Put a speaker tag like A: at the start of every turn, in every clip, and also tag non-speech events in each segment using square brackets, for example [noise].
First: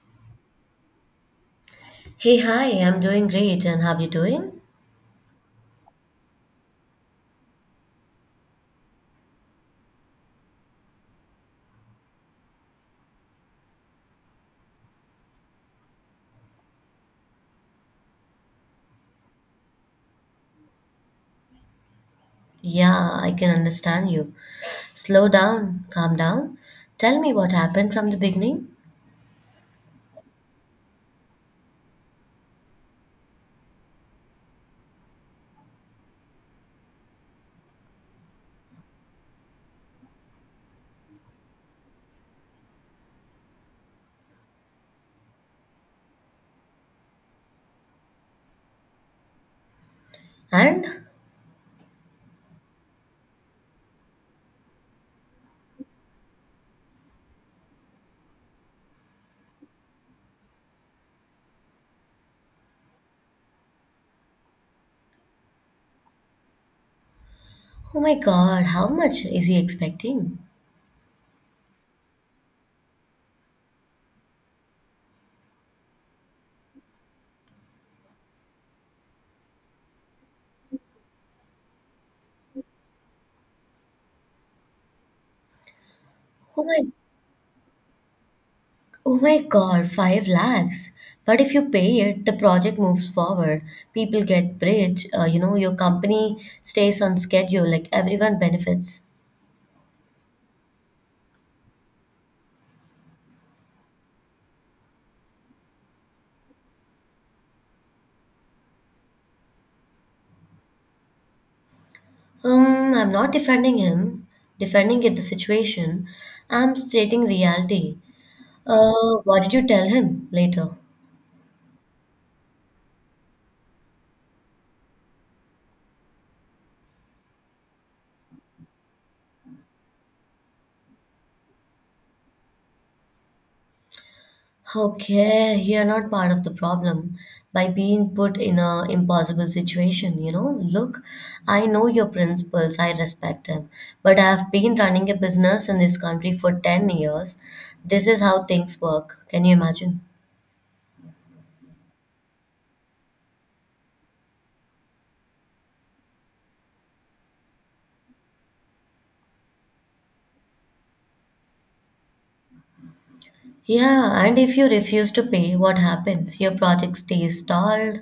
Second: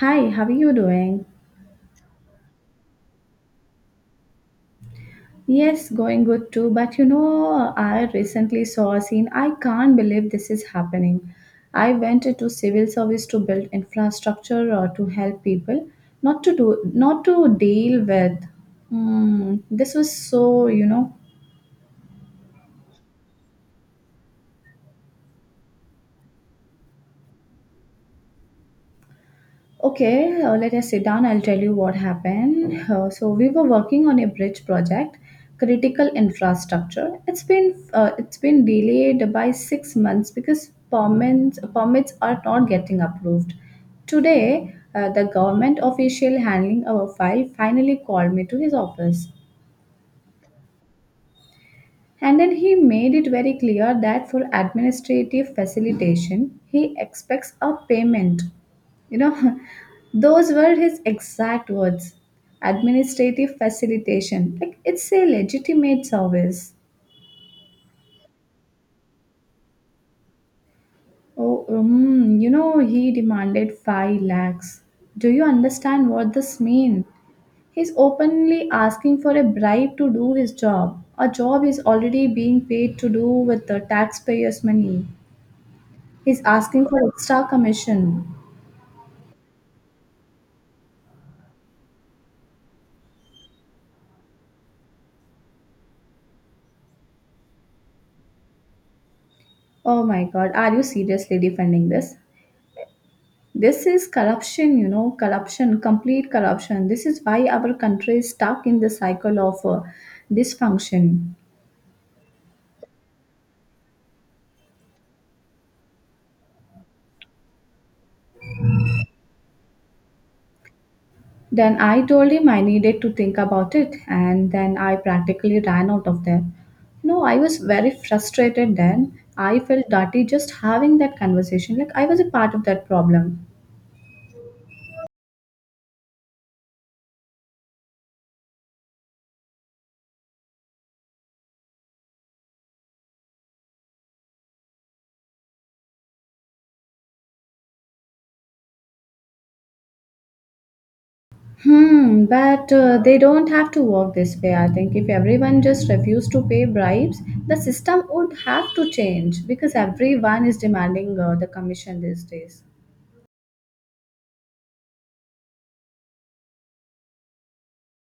A: Hi, how are you doing?
B: Hey, hi, I'm doing great. And how you doing?
A: Yes, going good too. But you know, I recently saw a scene. I can't believe this is happening. I went into civil service to build infrastructure or to help people, not to do, not to deal with. Hmm, this was so, you know.
B: Yeah, I can understand you. Slow down, calm down. Tell me what happened from the beginning.
A: Okay, let us sit down. I'll tell you what happened. So we were working on a bridge project, critical infrastructure. It's been delayed by 6 months because permits are not getting approved. Today, the government official handling our file finally called me to his office.
B: And
A: And then he made it very clear that for administrative facilitation, he expects a payment. You know, [laughs] those were his exact words. Administrative facilitation. Like, it's a legitimate service.
B: oh my god, how much is he expecting?
A: Oh, he demanded 5 lakhs. Do you understand what this means? He's openly asking for a bribe to do his job. A job is already being paid to do with the taxpayers' money. He's
B: Oh my,
A: asking for extra commission.
B: oh my god, 5 lakhs. But if you pay it, the project moves forward. People get bridge, your company stays on schedule, like everyone benefits.
A: Oh my God, are you seriously defending this? This is corruption, you know, corruption, complete corruption. This is why our country is stuck in the cycle of dysfunction.
B: I'm not defending him, defending it the situation. I'm stating reality. What did you tell him later?
A: Then I told him I needed to think about it, and then I practically ran out of there. No, I was very frustrated then. I felt dirty just having that conversation. Like I was a part of that problem.
B: Okay, you're not part of the problem by being put in a impossible situation, you know. Look, I know your principles, I respect them, but I've been running a business in this country for 10 years. This is how things work. Can you imagine?
A: Hmm, but they don't have to work this way. I think if everyone just refused to pay bribes, the system would have to change because everyone is demanding the commission these days.
B: Yeah, and if you refuse to pay, what happens? Your project stays stalled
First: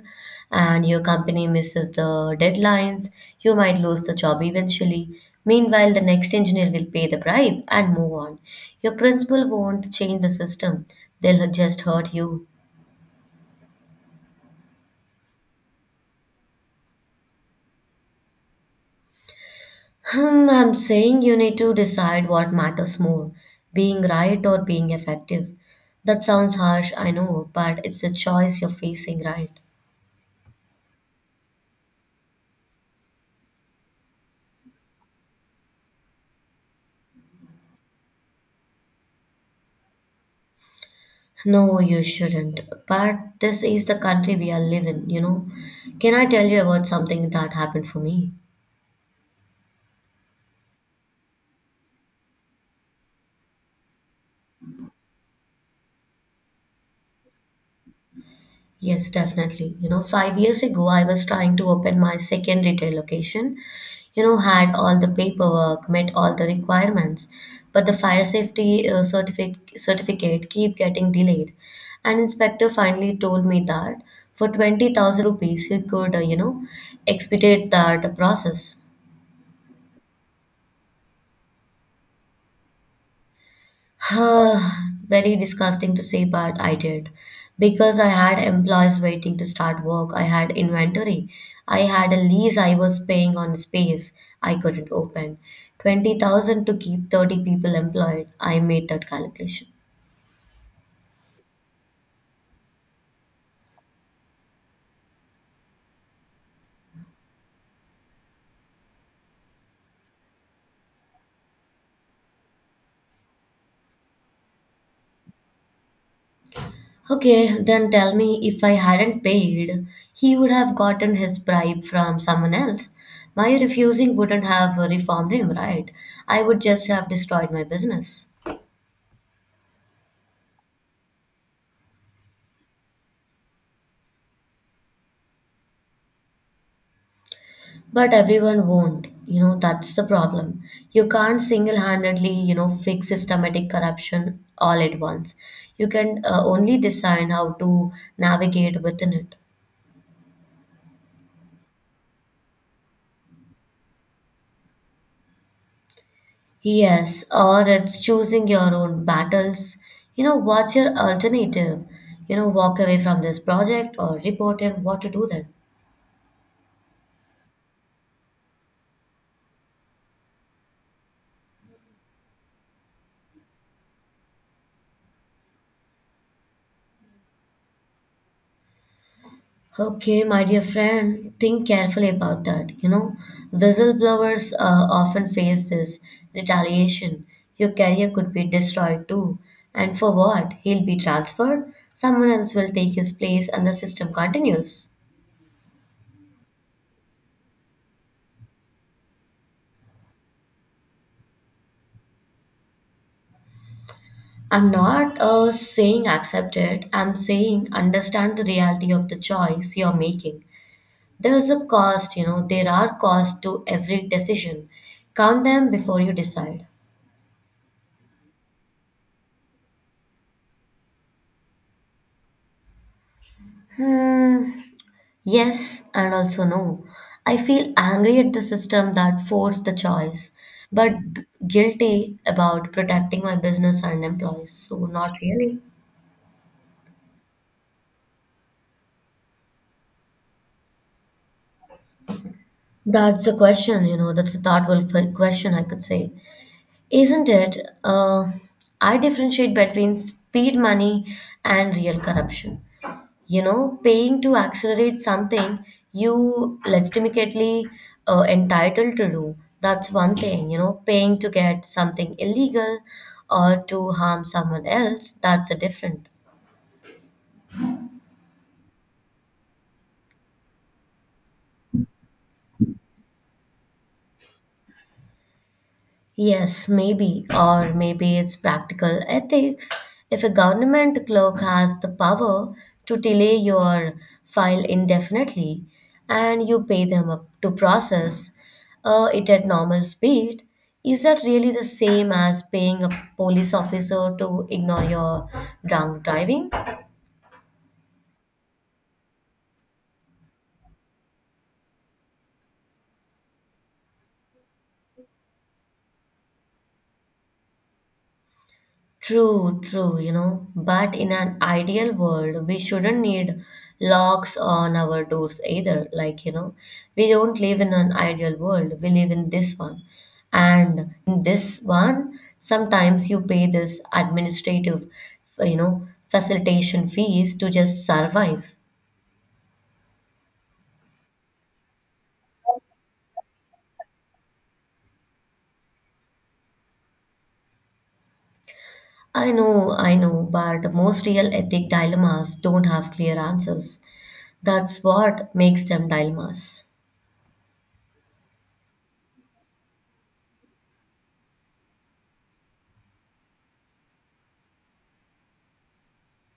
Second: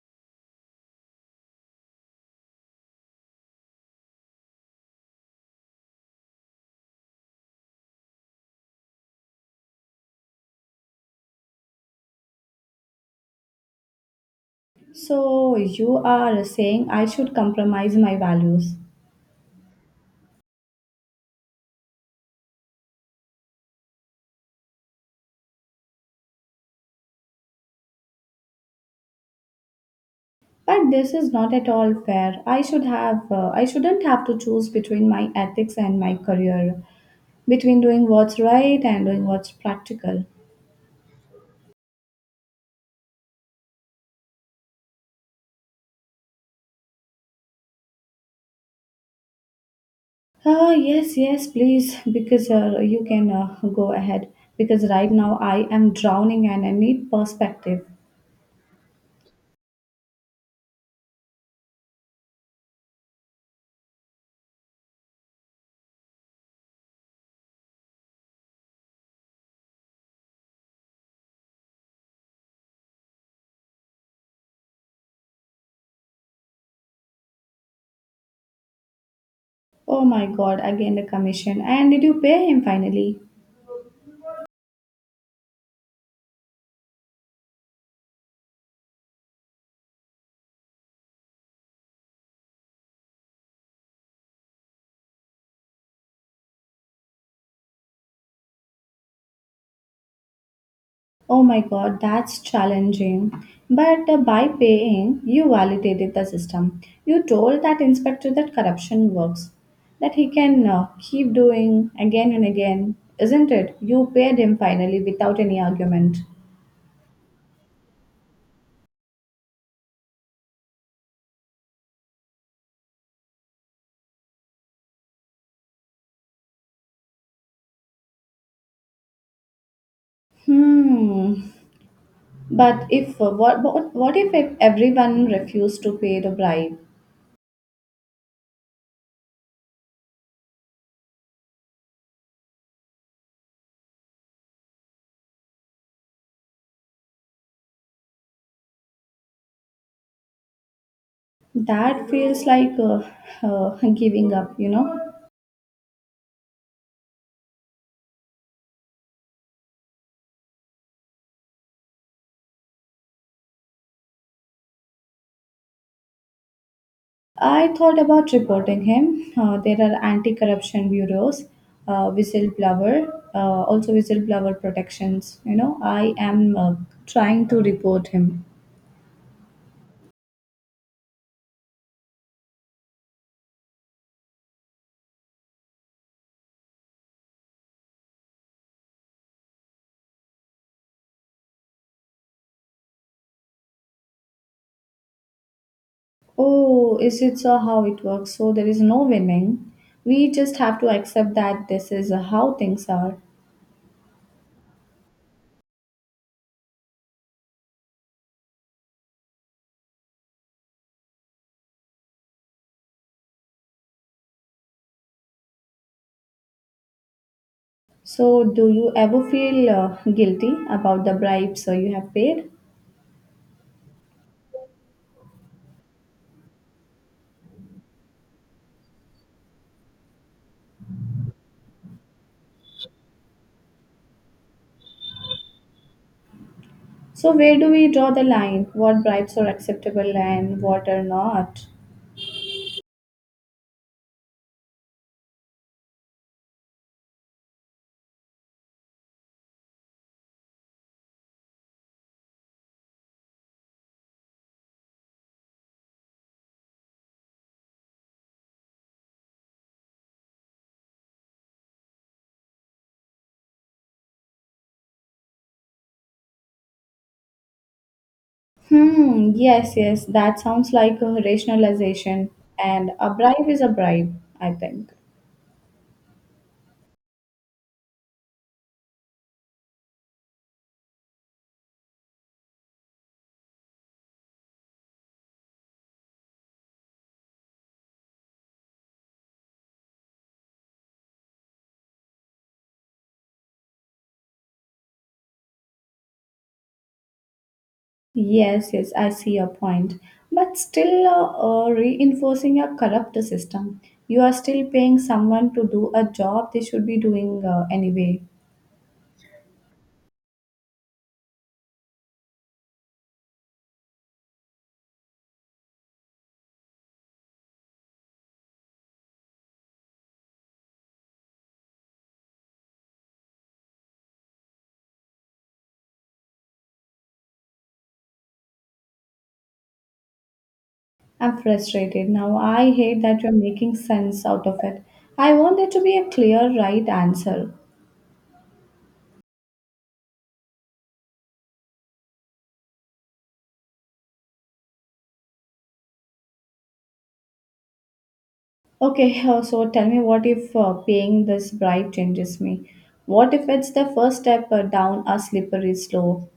B: and your company misses the deadlines. You might lose the job eventually. Meanwhile, the next engineer will pay the bribe and move on. Your principal won't change the system, they'll just hurt you.
A: So you are saying I should compromise my values.
B: Hmm, I'm saying you need to decide what matters more, being right or being effective. That sounds harsh, I know, but it's a choice you're facing, right?
A: But this is not at all fair. I shouldn't have to choose between my ethics and my career, between doing what's right and doing what's practical.
B: No, you shouldn't. But this is the country we are living, you know. Can I tell you about something that happened for me?
A: Yes, yes, please, because you can go ahead. Because right now I am drowning and I need perspective.
B: Yes, definitely. You know, 5 years ago, I was trying to open my second retail location. You know, had all the paperwork, met all the requirements, but the fire safety certificate keep getting delayed. An inspector finally told me that for 20,000 rupees, he could, you know, expedite that process.
A: Oh my god, again the commission. And did you pay him finally?
B: [sighs] Very disgusting to say, but I did. Because I had employees waiting to start work, I had inventory, I had a lease I was paying on space I couldn't open. 20,000 to keep 30 people employed. I made that calculation.
A: Oh my god, that's challenging. But by paying, you validated the system. You told that inspector that corruption works, that he can keep doing again and again, isn't it? You paid him finally without any argument.
B: Okay, then tell me if I hadn't paid, he would have gotten his bribe from someone else. My refusing wouldn't have reformed him, right? I would just have destroyed my business.
A: Hmm. But if what what if everyone refused to pay the bribe?
B: But everyone won't. You know, that's the problem. You can't single-handedly, you know, fix systematic corruption all at once. You can only decide how to navigate within it.
A: That feels like giving up, you know.
B: Yes, or it's choosing your own battles. You know, what's your alternative? You know, walk away from this project or report him what to do then.
A: I thought about reporting him. There are anti-corruption bureaus, also whistleblower protections. You know, I am trying to report him.
B: Okay, my dear friend, think carefully about that. You know, whistleblowers often face this retaliation. Your career could be destroyed too. And for what? He'll be transferred, someone else will take his place, and the system continues.
A: Oh, is it so how it works? So there is no winning. We just have to accept that this is how things are.
B: I'm not saying accept it, I'm saying understand the reality of the choice you're making. There's a cost, you know, there are costs to every decision. Count them before you decide.
A: So, do you ever feel guilty about the bribes you have paid?
B: Hmm. Yes, and also no. I feel angry at the system that forced the choice, but guilty about protecting my business and employees. So, not really.
A: So, where do we draw the line? What bribes are acceptable and what are not?
B: That's a question, you know, that's a thoughtful question, I could say. Isn't it? Uh, I differentiate between speed money and real corruption. You know, paying to accelerate something you legitimately entitled to do, that's one thing. You know, paying to get something illegal or to harm someone else, that's a different.
A: Hmm, yes, yes, that sounds like a rationalization. And a bribe is a bribe, I think.
B: Yes, maybe, or maybe it's practical ethics. If a government clerk has the power to delay your file indefinitely and you pay them up to process it at normal speed, is that really the same as paying a police officer to ignore your drunk driving?
A: Yes, yes, I see your point. But still reinforcing a corrupt system. You are still paying someone to do a job they should be doing anyway.
B: True, true, you know, but in an ideal world, we shouldn't need locks on our doors either. Like, you know, we don't live in an ideal world, we live in this one. And in this one, sometimes you pay this administrative, you know, facilitation fees to just survive.
A: I'm frustrated now. I hate that you're making sense out of it. I want there to be a clear right answer.
B: I know, but most real ethic dilemmas don't have clear answers. That's what makes them dilemmas.
A: Okay, [laughs] so tell me what if paying this bribe changes me? What if it's the first step down a slippery slope?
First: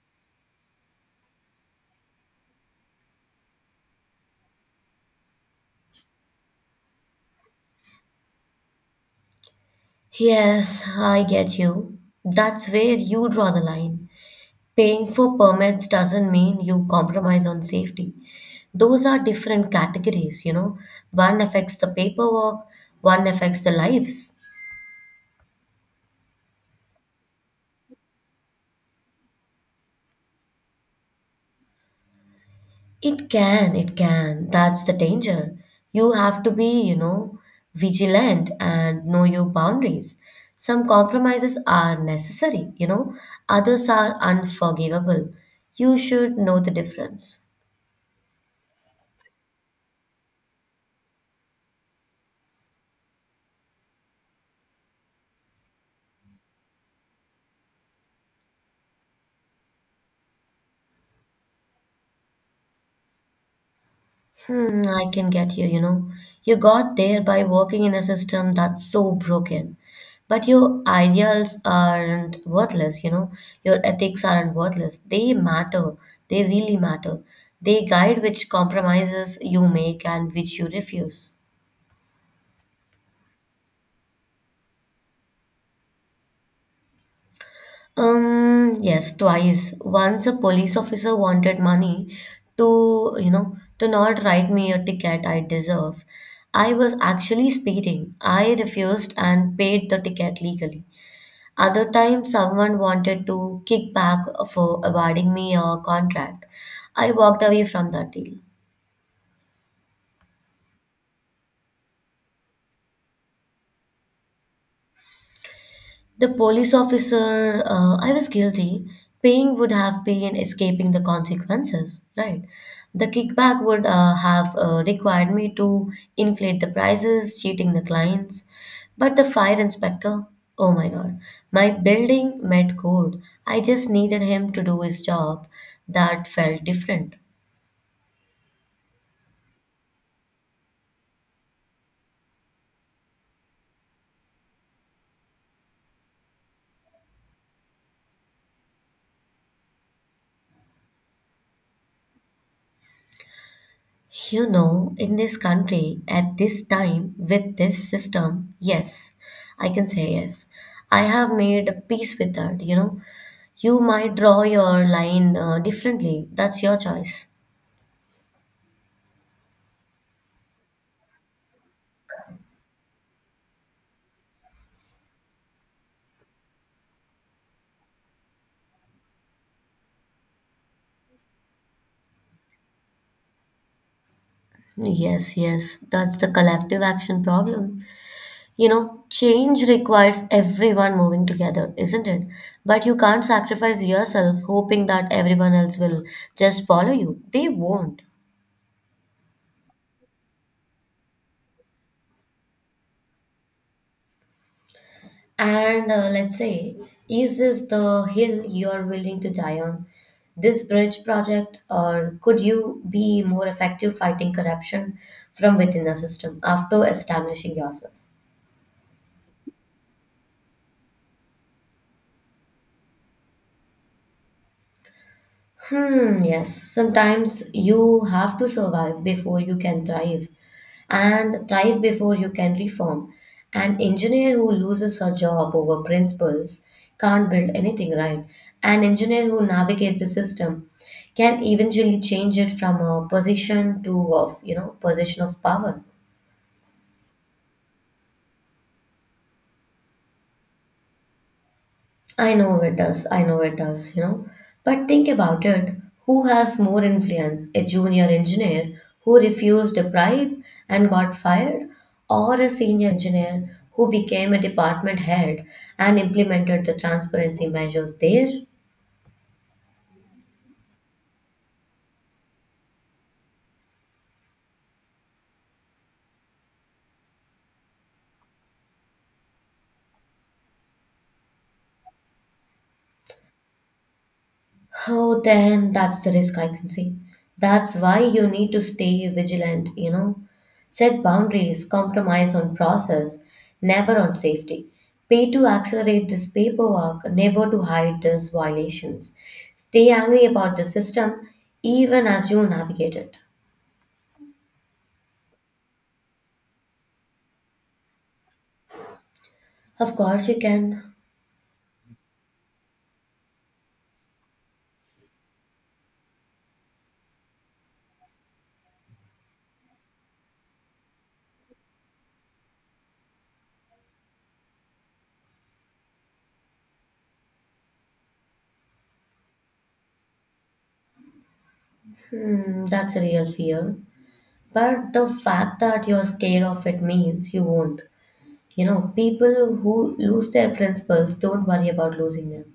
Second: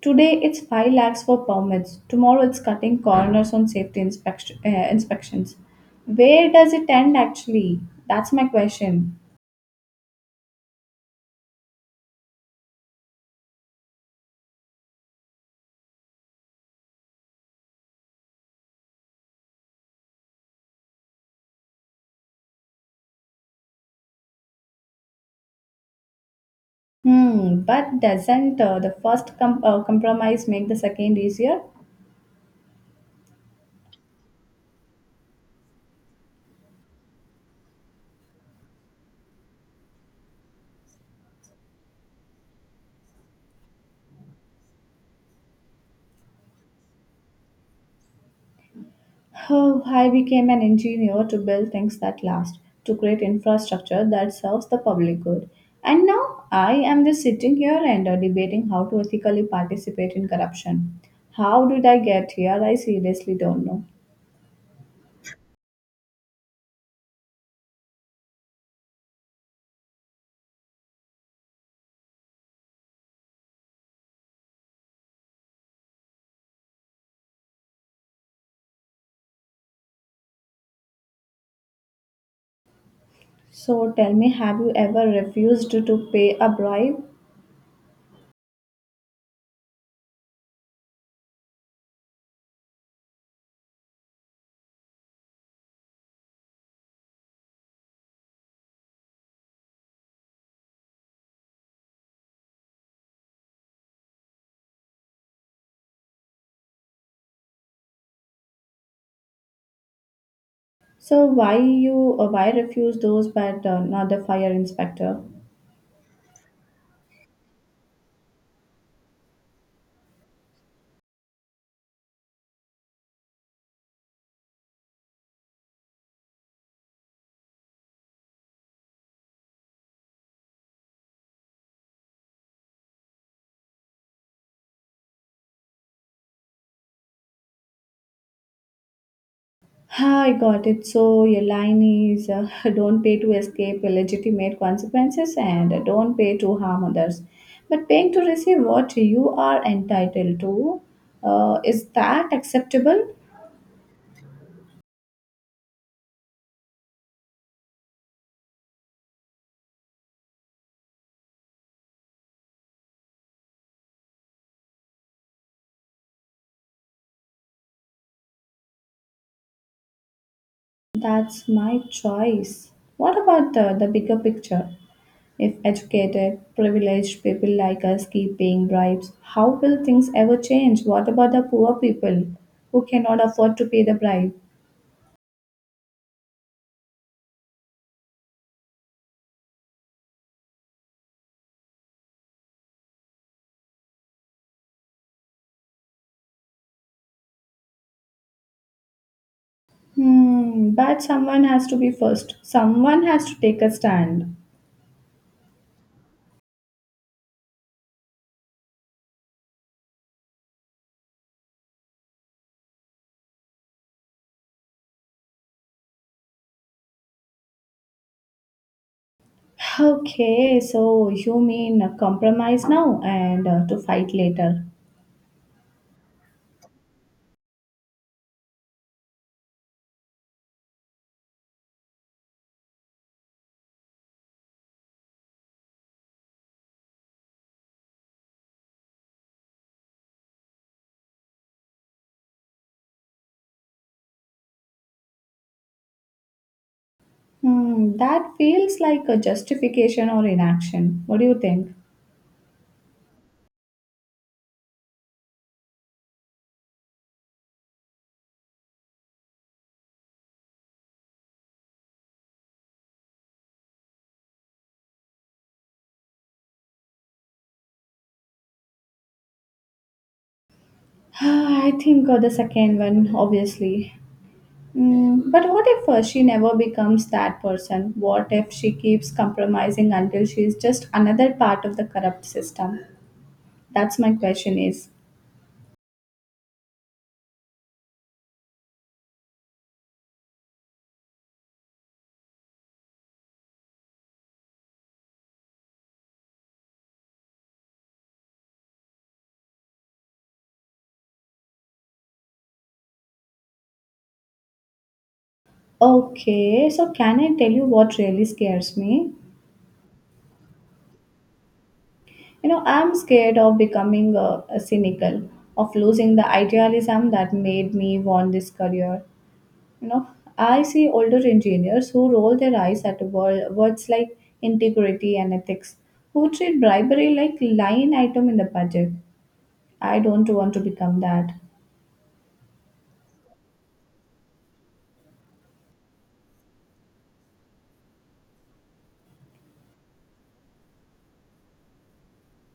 A: Today it's 5 lakhs for permits. Tomorrow it's cutting corners on safety inspections. Where does it end actually? That's my question.
B: Yes, I get you. That's where you draw the line. Paying for permits doesn't mean you compromise on safety. Those are different categories, you know. One affects the paperwork, one affects the lives.
A: Hmm, but doesn't the first compromise make the second easier?
B: It can, it can. That's the danger. You have to be, you know, vigilant and know your boundaries. Some compromises are necessary, you know, others are unforgivable. You should know the difference.
A: Oh, I became an engineer to build things that last, to create infrastructure that serves the public good. And now I am just sitting here and debating how to ethically participate in corruption. How did I get here? I seriously don't know.
B: Hmm, I can get you, you know. You got there by working in a system that's so broken. But your ideals aren't worthless, you know. Your ethics aren't worthless. They matter. They really matter. They guide which compromises you make and which you refuse.
A: So tell me, have you ever refused to pay a bribe?
B: Yes, twice. Once a police officer wanted money to, you know, to not write me a ticket I deserved. I was actually speeding. I refused and paid the ticket legally. Other time, someone wanted to kick back for awarding me a contract. I walked away from that deal.
A: So why you why refuse those but not the fire inspector?
B: The police officer, I was guilty. Paying would have been escaping the consequences, right? The kickback would have required me to inflate the prices, cheating the clients. But the fire inspector, oh my god, my building met code. I just needed him to do his job. That felt different.
A: I got it. So your line is [laughs] don't pay to escape illegitimate consequences and don't pay to harm others. But paying to receive what you are entitled to, is that acceptable?
B: You know, in this country, at this time, with this system, yes, I can say yes. I have made a peace with that, you know. You might draw your line differently. That's your choice.
A: That's my choice. What about the bigger picture? If educated, privileged people like us keep paying bribes, how will things ever change? What about the poor people who cannot afford to pay the bribe?
B: Yes, yes, that's the collective action problem. You know, change requires everyone moving together, isn't it? But you can't sacrifice yourself hoping that everyone else will just follow you. They won't.
A: Hmm, but someone has to be first. Someone has to take a stand.
B: And let's say, is this the hill you are willing to die on? This bridge project, or could you be more effective fighting corruption from within the system after establishing yourself?
A: Okay, so you mean a compromise now and to fight later.
B: Hmm, yes. Sometimes you have to survive before you can thrive, and thrive before you can reform. An engineer who loses her job over principles can't build anything right. An engineer who navigates the system can eventually change it from a position to of you know position of power.
A: Hmm, that feels like a justification or inaction. What do you think?
B: I know it does. I know it does, you know. But think about it. Who has more influence? A junior engineer who refused a bribe and got fired, or a senior engineer who became a department head and implemented the transparency measures there?
A: [sighs] I think the second one, obviously. Hmm, but what if she never becomes that person? What if she keeps compromising until she is just another part of the corrupt system? That's my question is.
B: Oh, then that's the risk I can see. That's why you need to stay vigilant, you know. Set boundaries, compromise on process, never on safety. Pay to accelerate this paperwork, never to hide these violations. Stay angry about the system even as you navigate it.
A: Okay, so can I tell you what really scares me?
B: Of course, you can.
A: You know, I'm scared of becoming a cynical, of losing the idealism that made me want this career. You know, I see older engineers who roll their eyes at words like integrity and ethics, who treat bribery like line item in the budget. I don't want to become that.
B: Hmm, that's a real fear. But the fact that you're scared of it means you won't. You know, people who lose their principles don't worry about losing them.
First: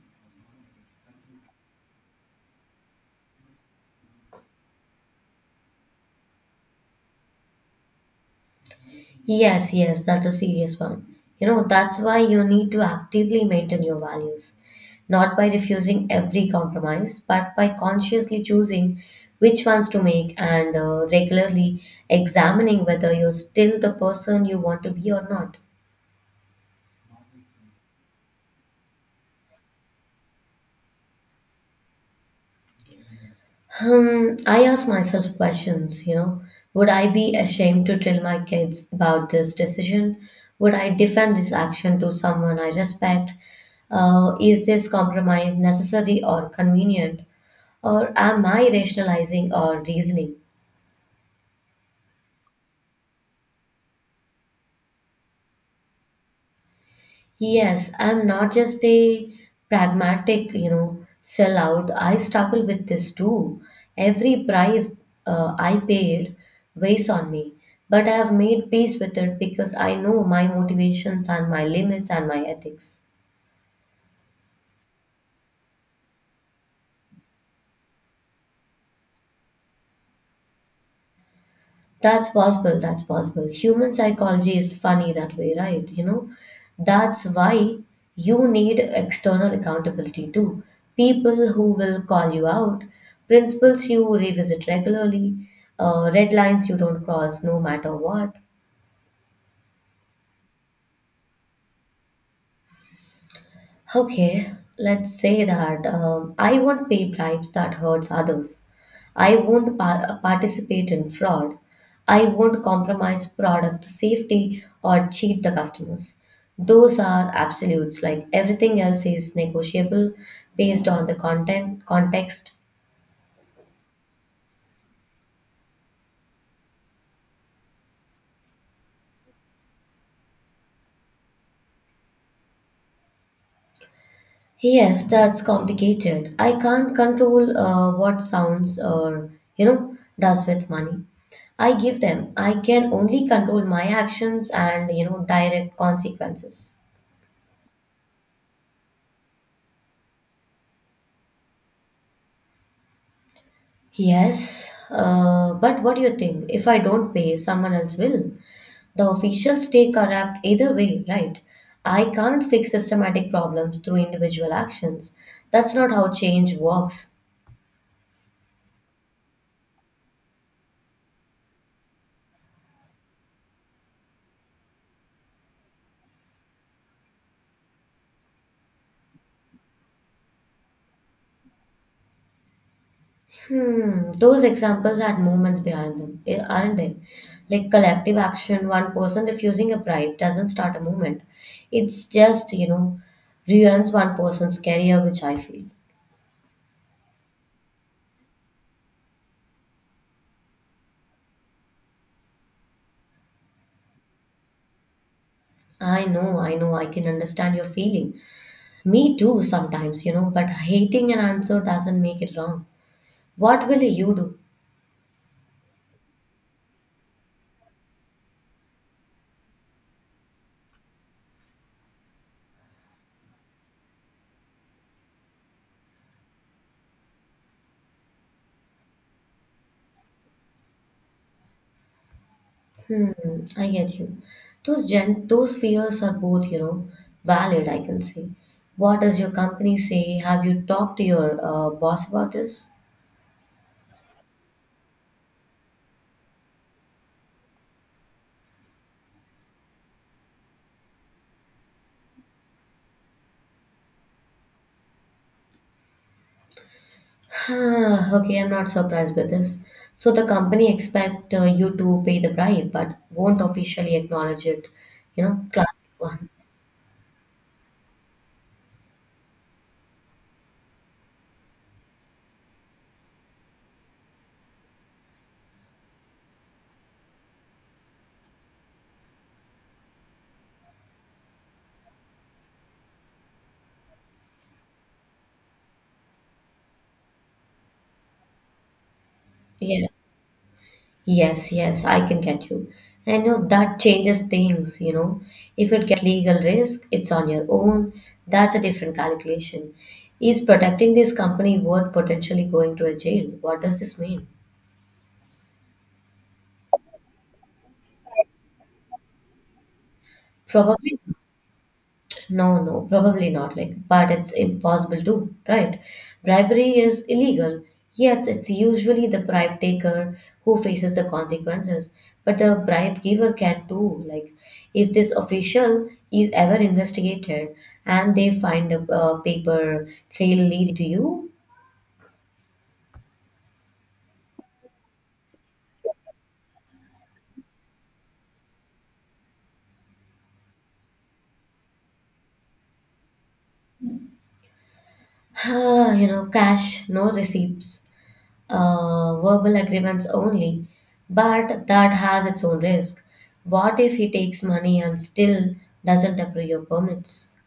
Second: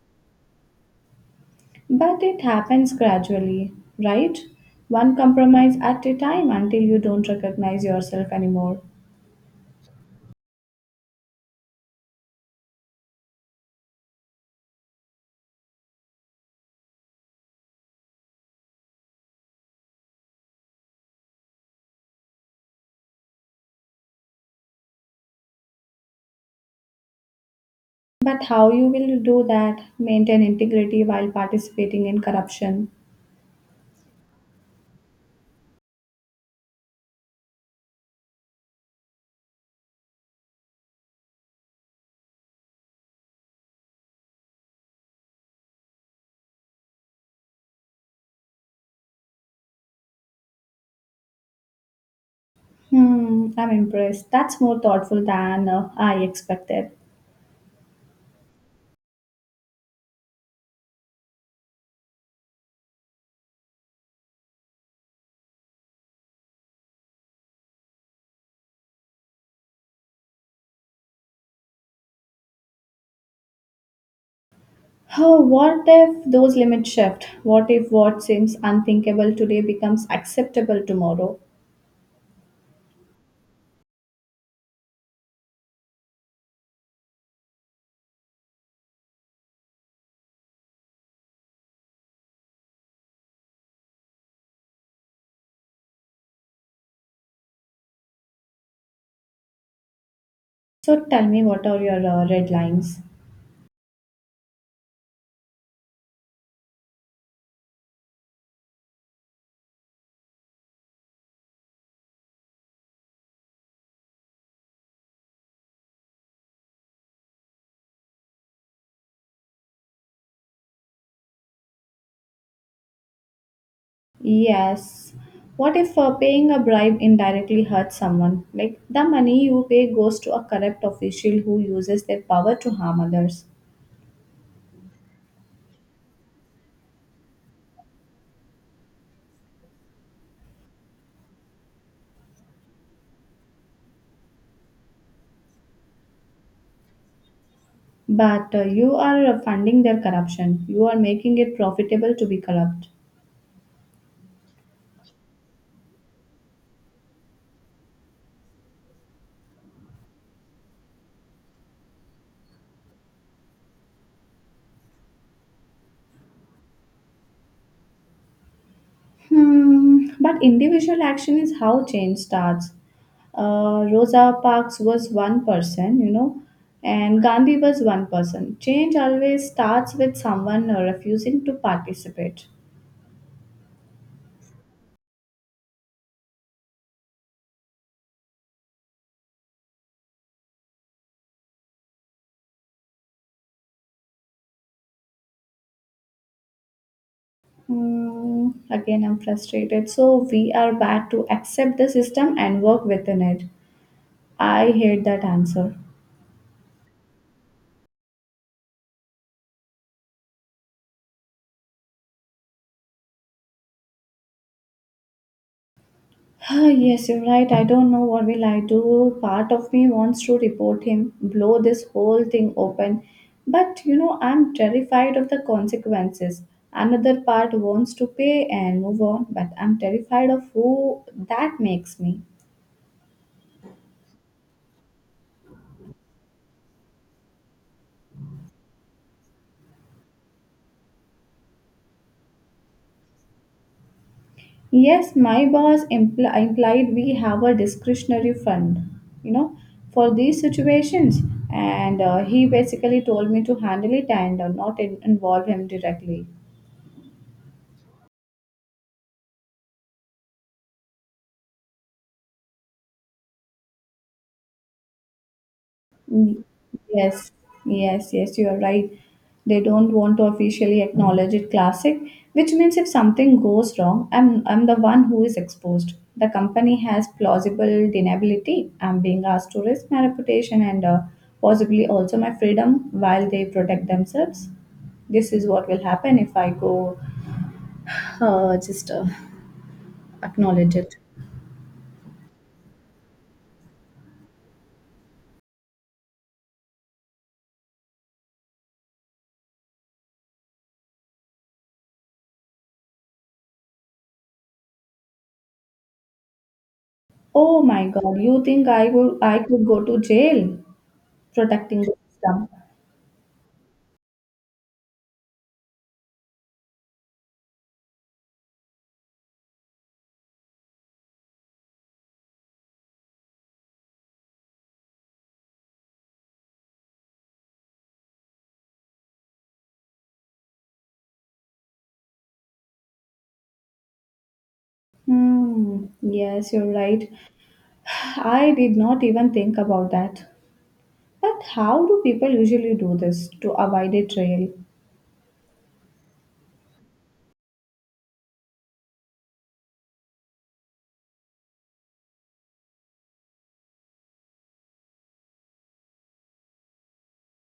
A: But it happens gradually, right? One compromise at a time until you don't recognize yourself anymore.
B: Yes, yes, that's a serious one. You know, that's why you need to actively maintain your values, not by refusing every compromise, but by consciously choosing which ones to make and regularly examining whether you're still the person you want to be or not.
A: But how you will do that? Maintain integrity while participating in corruption?
B: Hmm, I ask myself questions, you know. Would I be ashamed to tell my kids about this decision? Would I defend this action to someone I respect? Is this compromise necessary or convenient? Or am I rationalizing or reasoning?
A: Hmm, I'm impressed. That's more thoughtful than I expected.
B: Yes, I'm not just a pragmatic, you know, sellout. I struggle with this too. Every bribe I paid weighs on me, but I have made peace with it because I know my motivations and my limits and my ethics.
A: Oh, what if those limits shift? What if what seems unthinkable today becomes acceptable tomorrow?
B: That's possible. That's possible. Human psychology is funny that way, right? You know, that's why you need external accountability too. People who will call you out, principles you revisit regularly, red lines you don't cross no matter what.
A: So tell me, what are your red lines?
B: Okay, let's say that I won't pay bribes that hurts others. I won't participate in fraud. I won't compromise product safety or cheat the customers. Those are absolutes. Like everything else is negotiable based on the content context.
A: Yes. What if paying a bribe indirectly hurts someone? Like the money you pay goes to a corrupt official who uses their power to harm others.
B: Yes, that's complicated. I can't control what sounds or you know does with money. I give them. I can only control my actions and you know direct consequences.
A: But you are funding their corruption. You are making it profitable to be corrupt.
B: Yes, but what do you think? If I don't pay, someone else will. The officials stay corrupt either way, right? I can't fix systematic problems through individual actions. That's not how change works.
A: Hmm. But individual action is how change starts. Rosa Parks was one person, you know, and Gandhi was one person. Change always starts with someone refusing to participate.
B: Hmm, those examples had movements behind them, eh, aren't they? Like collective action, one person refusing a bribe doesn't start a movement. It's just, you know, ruins one person's career, which I feel.
A: Hmm. Again, I'm frustrated. So we are back to accept the system and work within it. I hate that answer.
B: I know, I know, I can understand your feeling. Me too, sometimes, you know, but hating an answer doesn't make it wrong. What will you do?
A: Ah, yes, you're right. I don't know what will I do. Part of me wants to report him, blow this whole thing open. But you know, I'm terrified of the consequences. Another part wants to pay and move on, but I'm terrified of who that makes me.
B: Hmm, I get you. Those fears are both, you know, valid, I can say. What does your company say? Have you talked to your boss about this?
A: Yes, my boss implied we have a discretionary fund, you know, for these situations. And he basically told me to handle it and not in- involve him directly.
B: [sighs] Huh, okay, I'm not surprised by this. So the company expect you to pay the bribe, but won't officially acknowledge it. You know, classic one.
A: Mm, yes, yes, yes, you are right. They don't want to officially acknowledge it classic, which means if something goes wrong, I'm the one who is exposed. The company has plausible deniability. I'm being asked to risk my reputation and possibly also my freedom while they protect themselves. This is what will happen if I go just
B: Yeah.
A: acknowledge it.
B: Yes, yes, I can get you. And you know, that changes things, you know. If it get legal risk, it's on your own. That's a different calculation. Is protecting this company worth potentially going to a jail? What does this mean?
A: Oh my God, you think I would I could go to jail
B: Probably.
A: protecting the system?
B: No, no, probably not. Like, but it's impossible to, right? Bribery is illegal, yet it's usually the bribe taker who faces the consequences. But the bribe giver can too. Like, if this official is ever investigated and they find a paper trail leading to you.
A: Hmm. Yes, you're right. I did not even think about that. But how do people usually do this to avoid a trail?
B: [sighs] You know, cash, no receipts. Verbal agreements only, but that has its own risk. What if he takes money and still doesn't approve your permits?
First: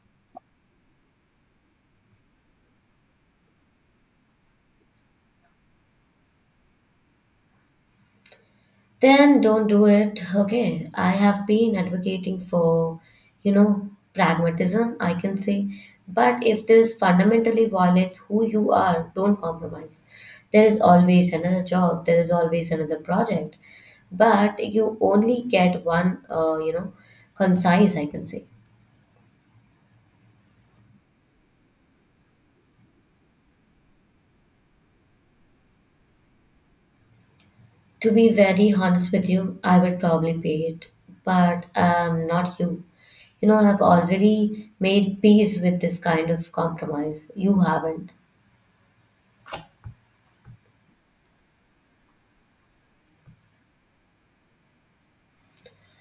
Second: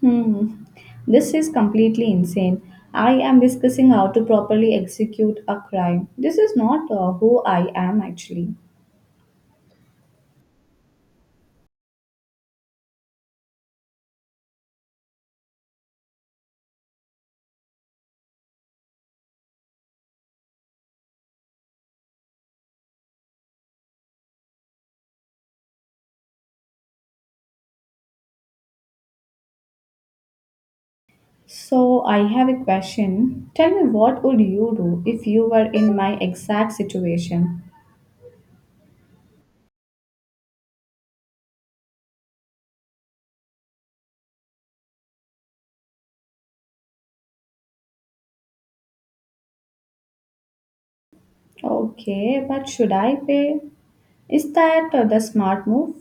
A: Hmm. This is completely insane. I am discussing how to properly execute a crime. This is not who I am actually.
B: Then don't do it. Okay, I have been advocating for, you know, pragmatism, I can say. But if this fundamentally violates who you are, don't compromise. There is always another job, there is always another project, but you only get one, you know, concise, I can say.
A: So, I have a question. Tell me what would you do if you were in my exact situation?
B: To be very honest with you, I would probably pay it, but I'm not you. You know, I've already made peace with this kind of compromise. You haven't.
A: Okay, but should I pay? Is that the smart move?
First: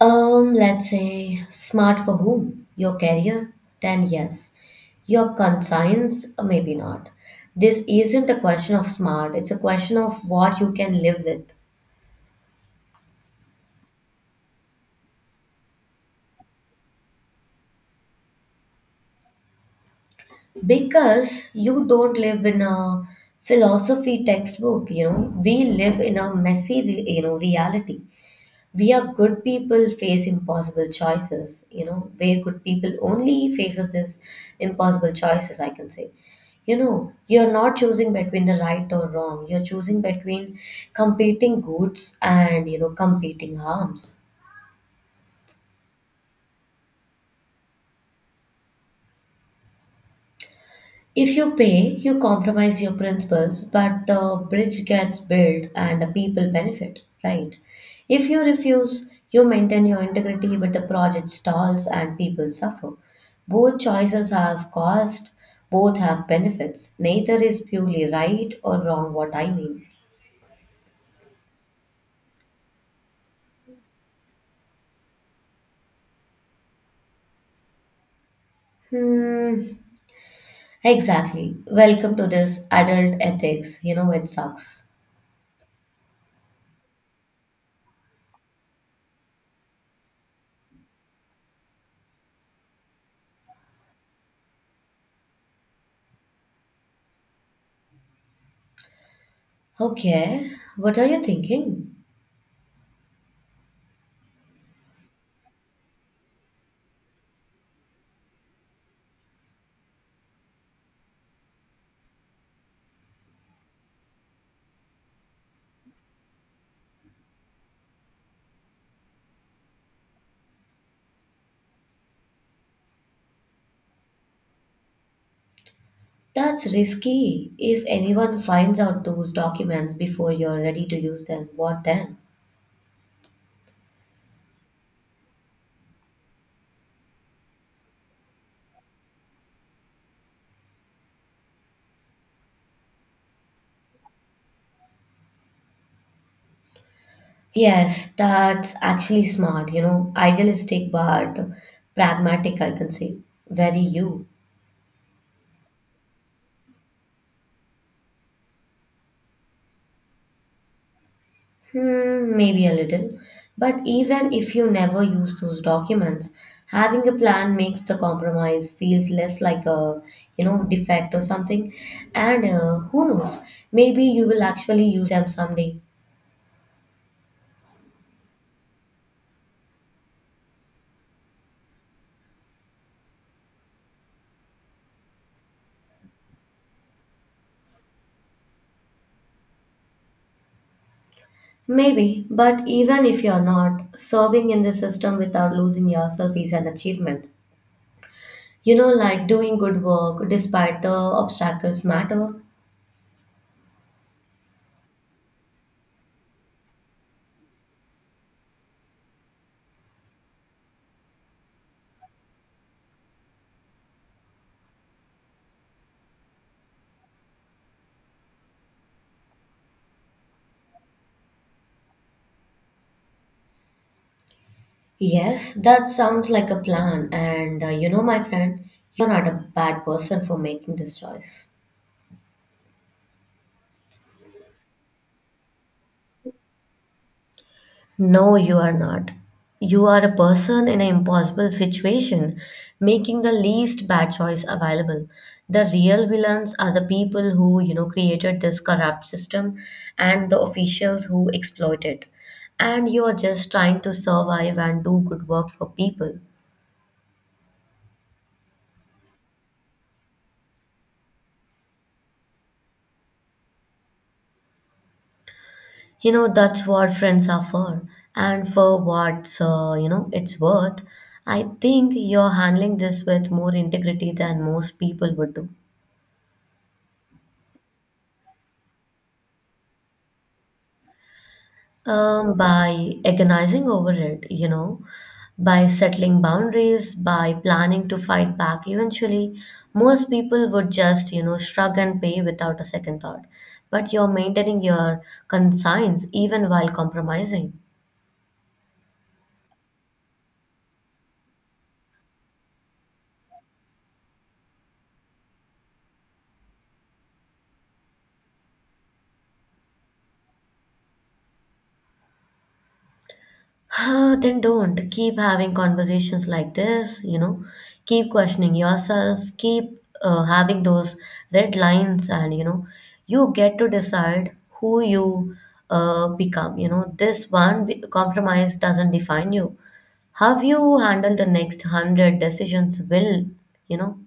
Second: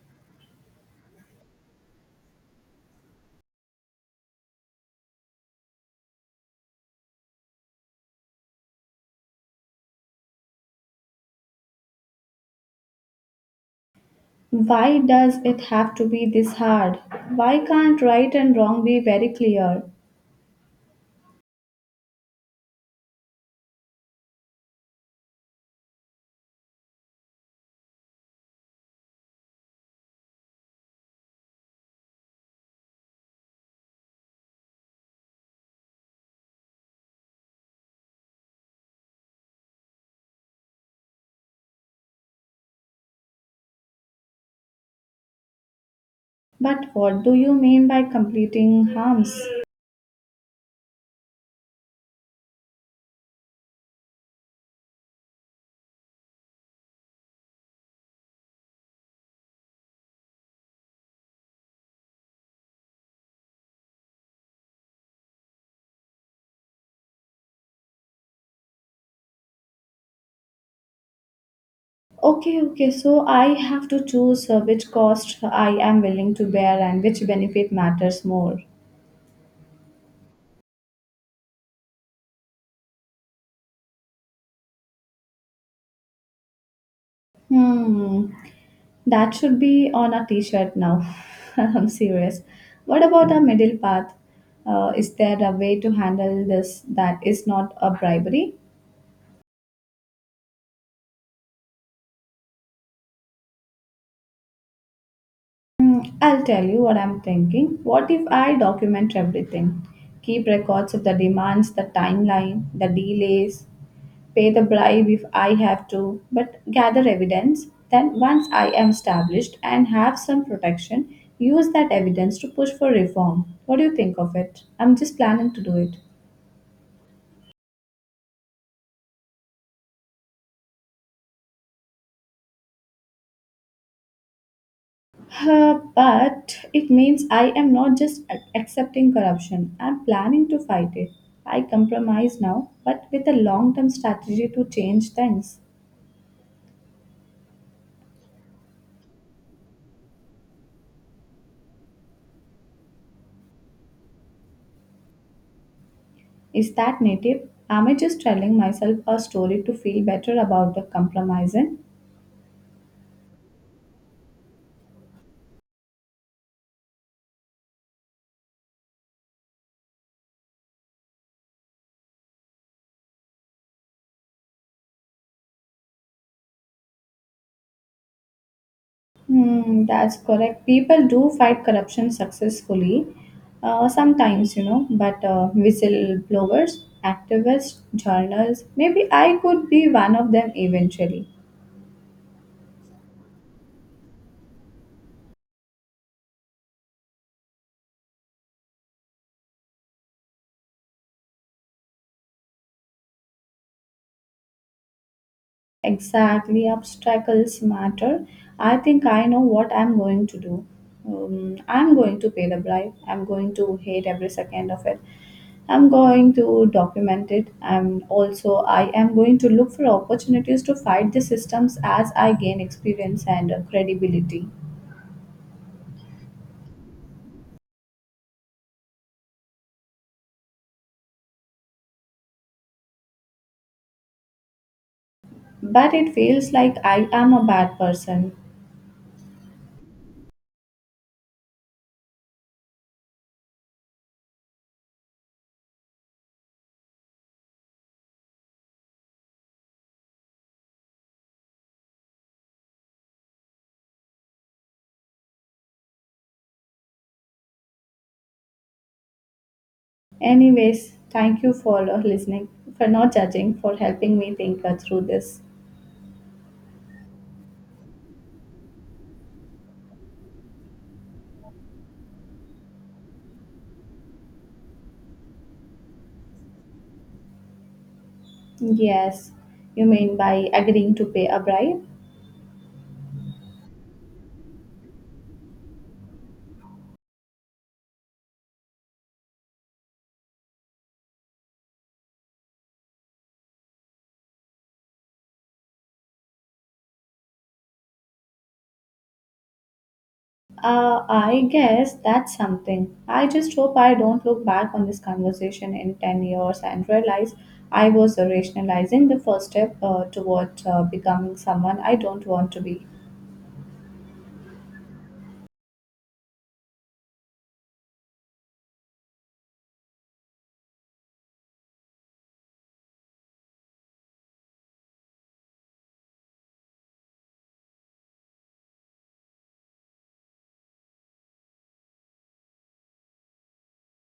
B: Let's say smart for whom? Your career? Then yes. Your conscience? Maybe not. This isn't a question of smart, it's a question of what you can live with.
A: Why does it have to be this hard? Why can't right and wrong be very clear?
B: Because you don't live in a philosophy textbook, you know, we live in a messy, you know, reality. We are good people face impossible choices, you know, where good people only faces this impossible choices, I can say. You know, you're not choosing between the right or wrong, you're choosing between competing goods and you know competing harms.
A: But what do you mean by completing harms?
B: If you pay, you compromise your principles, but the bridge gets built and the people benefit, right? If you refuse, you maintain your integrity, but the project stalls and people suffer. Both choices have cost, both have benefits. Neither is purely right or wrong, what I mean.
A: Okay, okay, so I have to choose which cost I am willing to bear and which benefit matters more.
B: Hmm, exactly. Welcome to this adult ethics. You know, it sucks.
A: Hmm, that should be on a t shirt now. [laughs] I'm serious. What about a middle path? Is there a way to handle this that is not a bribery?
B: Okay, what are you thinking?
A: Mm, I'll tell you what I'm thinking. What if I document everything? Keep records of the demands, the timeline, the delays, pay the bribe if I have to, but gather evidence. Then, once I am established and have some protection, use that evidence to push for reform. What do you think of it? I'm just planning to do it.
B: That's risky. If anyone finds out those documents before you're ready to use them, what then?
A: But it means I am not just accepting corruption, I'm planning to fight it. I compromise now, but with a long term strategy to change things.
B: Yes, that's actually smart, you know, idealistic but pragmatic, I can say. Very you.
A: Is that native? Am I just telling myself a story to feel better about the compromising?
B: Hmm, maybe a little. But even if you never use those documents, having a plan makes the compromise feels less like a, you know, defect or something. And who knows, maybe you will actually use them someday.
A: Hmm, that's correct. People do fight corruption successfully, sometimes, you know, but whistleblowers, activists, journalists, maybe I could be one of them eventually.
B: Maybe, but even if you're not, serving in the system without losing yourself is an achievement. You know, like doing good work despite the obstacles matter.
A: Exactly, obstacles matter. I think I know what I'm going to do. I'm going to pay the bribe. I'm going to hate every second of it. I'm going to document it. I am going to look for opportunities to fight the systems as I gain experience and credibility.
B: Yes, that sounds like a plan. And you know, my friend, you're not a bad person for making this choice.
A: But it feels like I am a bad person.
B: No, you are not. You are a person in an impossible situation, making the least bad choice available. The real villains are the people who, you know, created this corrupt system and the officials who exploit it. And you are just trying to survive and do good work for people.
A: Anyways, thank you for listening, for not judging, for helping me think through this.
B: You know, that's what friends are for. And for what, you know, it's worth, I think you're handling this with more integrity than most people would do.
A: Yes, you mean by agreeing to pay a bribe?
B: By agonizing over it, you know, by settling boundaries, by planning to fight back, eventually, most people would just, you know, shrug and pay without a second thought. But you're maintaining your conscience even while compromising.
A: I guess that's something. I just hope I don't look back on this conversation in 10 years and realize I was rationalizing the first step toward becoming someone I don't want to be.
B: Ah, then don't keep having conversations like this, you know, keep questioning yourself, keep having those red lines, and you know, you get to decide who you become. You know, this compromise doesn't define you. How you handle the next 100 decisions will, you know.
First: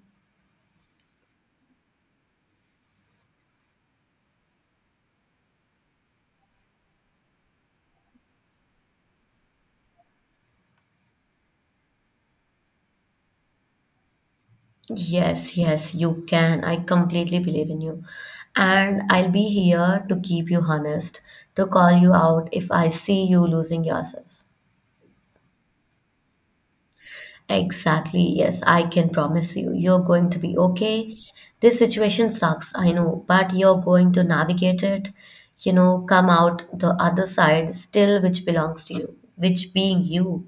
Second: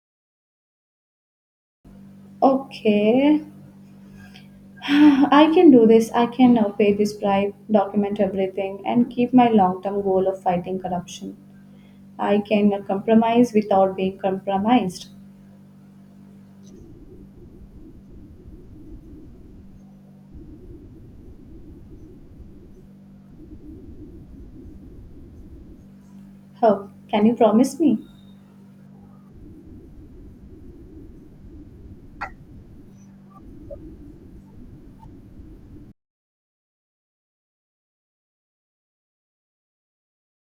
A: Okay, [sighs] I can do this. I can pay this bribe, document everything, and keep my long term goal of fighting corruption. I can compromise without being compromised.
B: Yes, yes, you can. I completely believe in you. And I'll be here to keep you honest, to call you out if I see you losing yourself.
A: Oh, can you promise me?
B: Exactly, yes, I can promise you, you're going to be okay. This situation sucks, I know, but you're going to navigate it, you know, come out the other side still, which belongs to you, which being you.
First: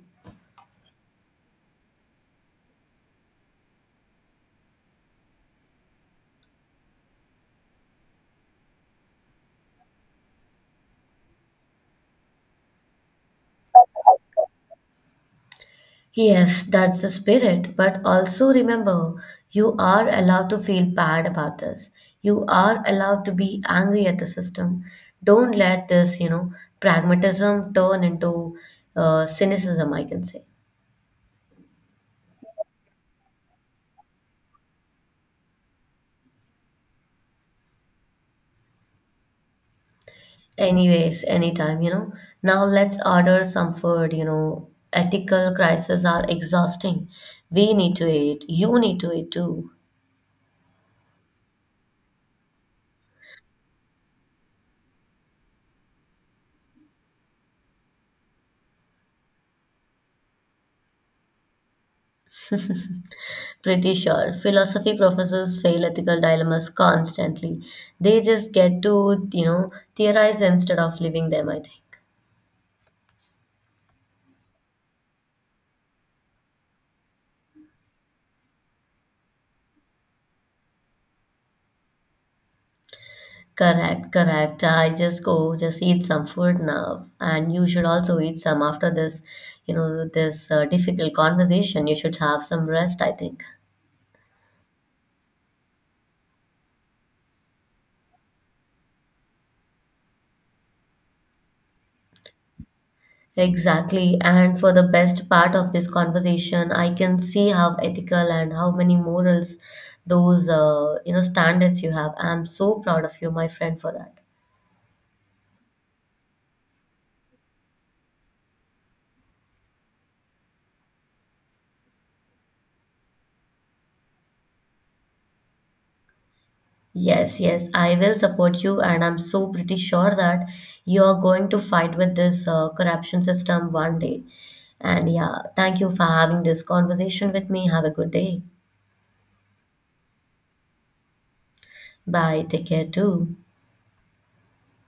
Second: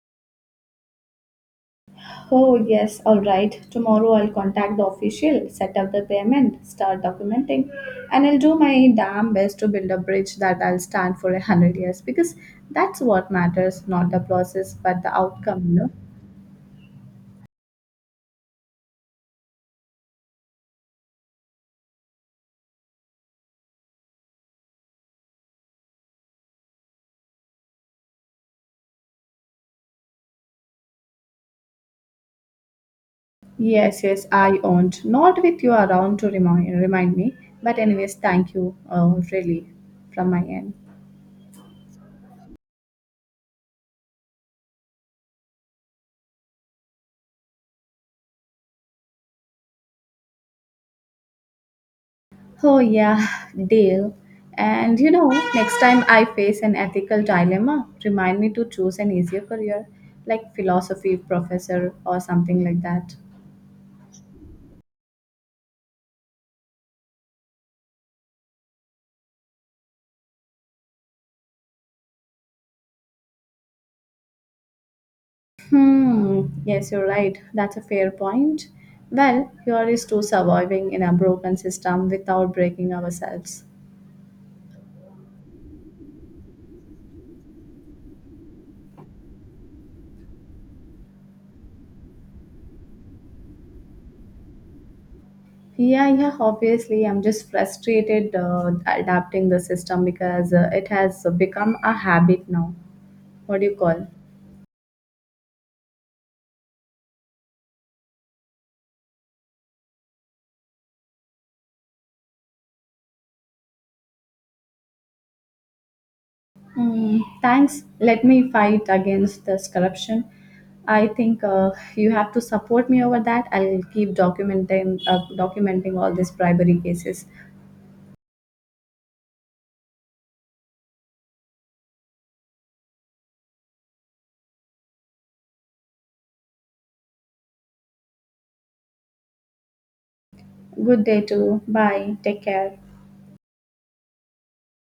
A: Oh, yes, all right. Tomorrow I'll contact the official, set up the payment, start documenting, and I'll do my damn best to build a bridge that I'll stand for 100 years because that's what matters, not the process, but the outcome, you know.
B: Yes, that's the spirit. But also remember, you are allowed to feel bad about this. You are allowed to be angry at the system. Don't let this, you know, pragmatism turn into cynicism, I can say.
A: Yes, yes, I owned. Not with you around to remind me, but anyways, thank you, really, from my end.
B: Anyways, anytime, you know. Now let's order some food, you know. Ethical crises are exhausting. We need to eat. You need to eat too.
A: Oh, yeah, deal. And you know, next time I face an ethical dilemma, remind me to choose an easier career, like philosophy professor or something like that.
B: Pretty sure. Philosophy professors fail ethical dilemmas constantly. They just get to, you know, theorize instead of living them, I think.
A: Hmm, yes, you're right. That's a fair point. Well, here is to surviving in a broken system without breaking ourselves.
B: Correct, correct. I just go, just eat some food now. And you should also eat some after this, you know, this difficult conversation. You should have some rest, I think.
A: Yeah, yeah, obviously. I'm just frustrated adapting the system because it has become a habit now. What do you call?
B: Exactly. And for the best part of this conversation, I can see how ethical and how many morals those, you know, standards you have. I'm so proud of you, my friend, for that.
A: Mm, thanks. Let me fight against this corruption. I think you have to support me over that. I'll keep documenting all these bribery cases.
B: Yes, yes, I will support you, and I'm so pretty sure that you're going to fight with this corruption system one day. And yeah, thank you for having this conversation with me. Have a good day.
A: Good day too. Bye. Take
B: Bye. Take
A: care.
B: care too.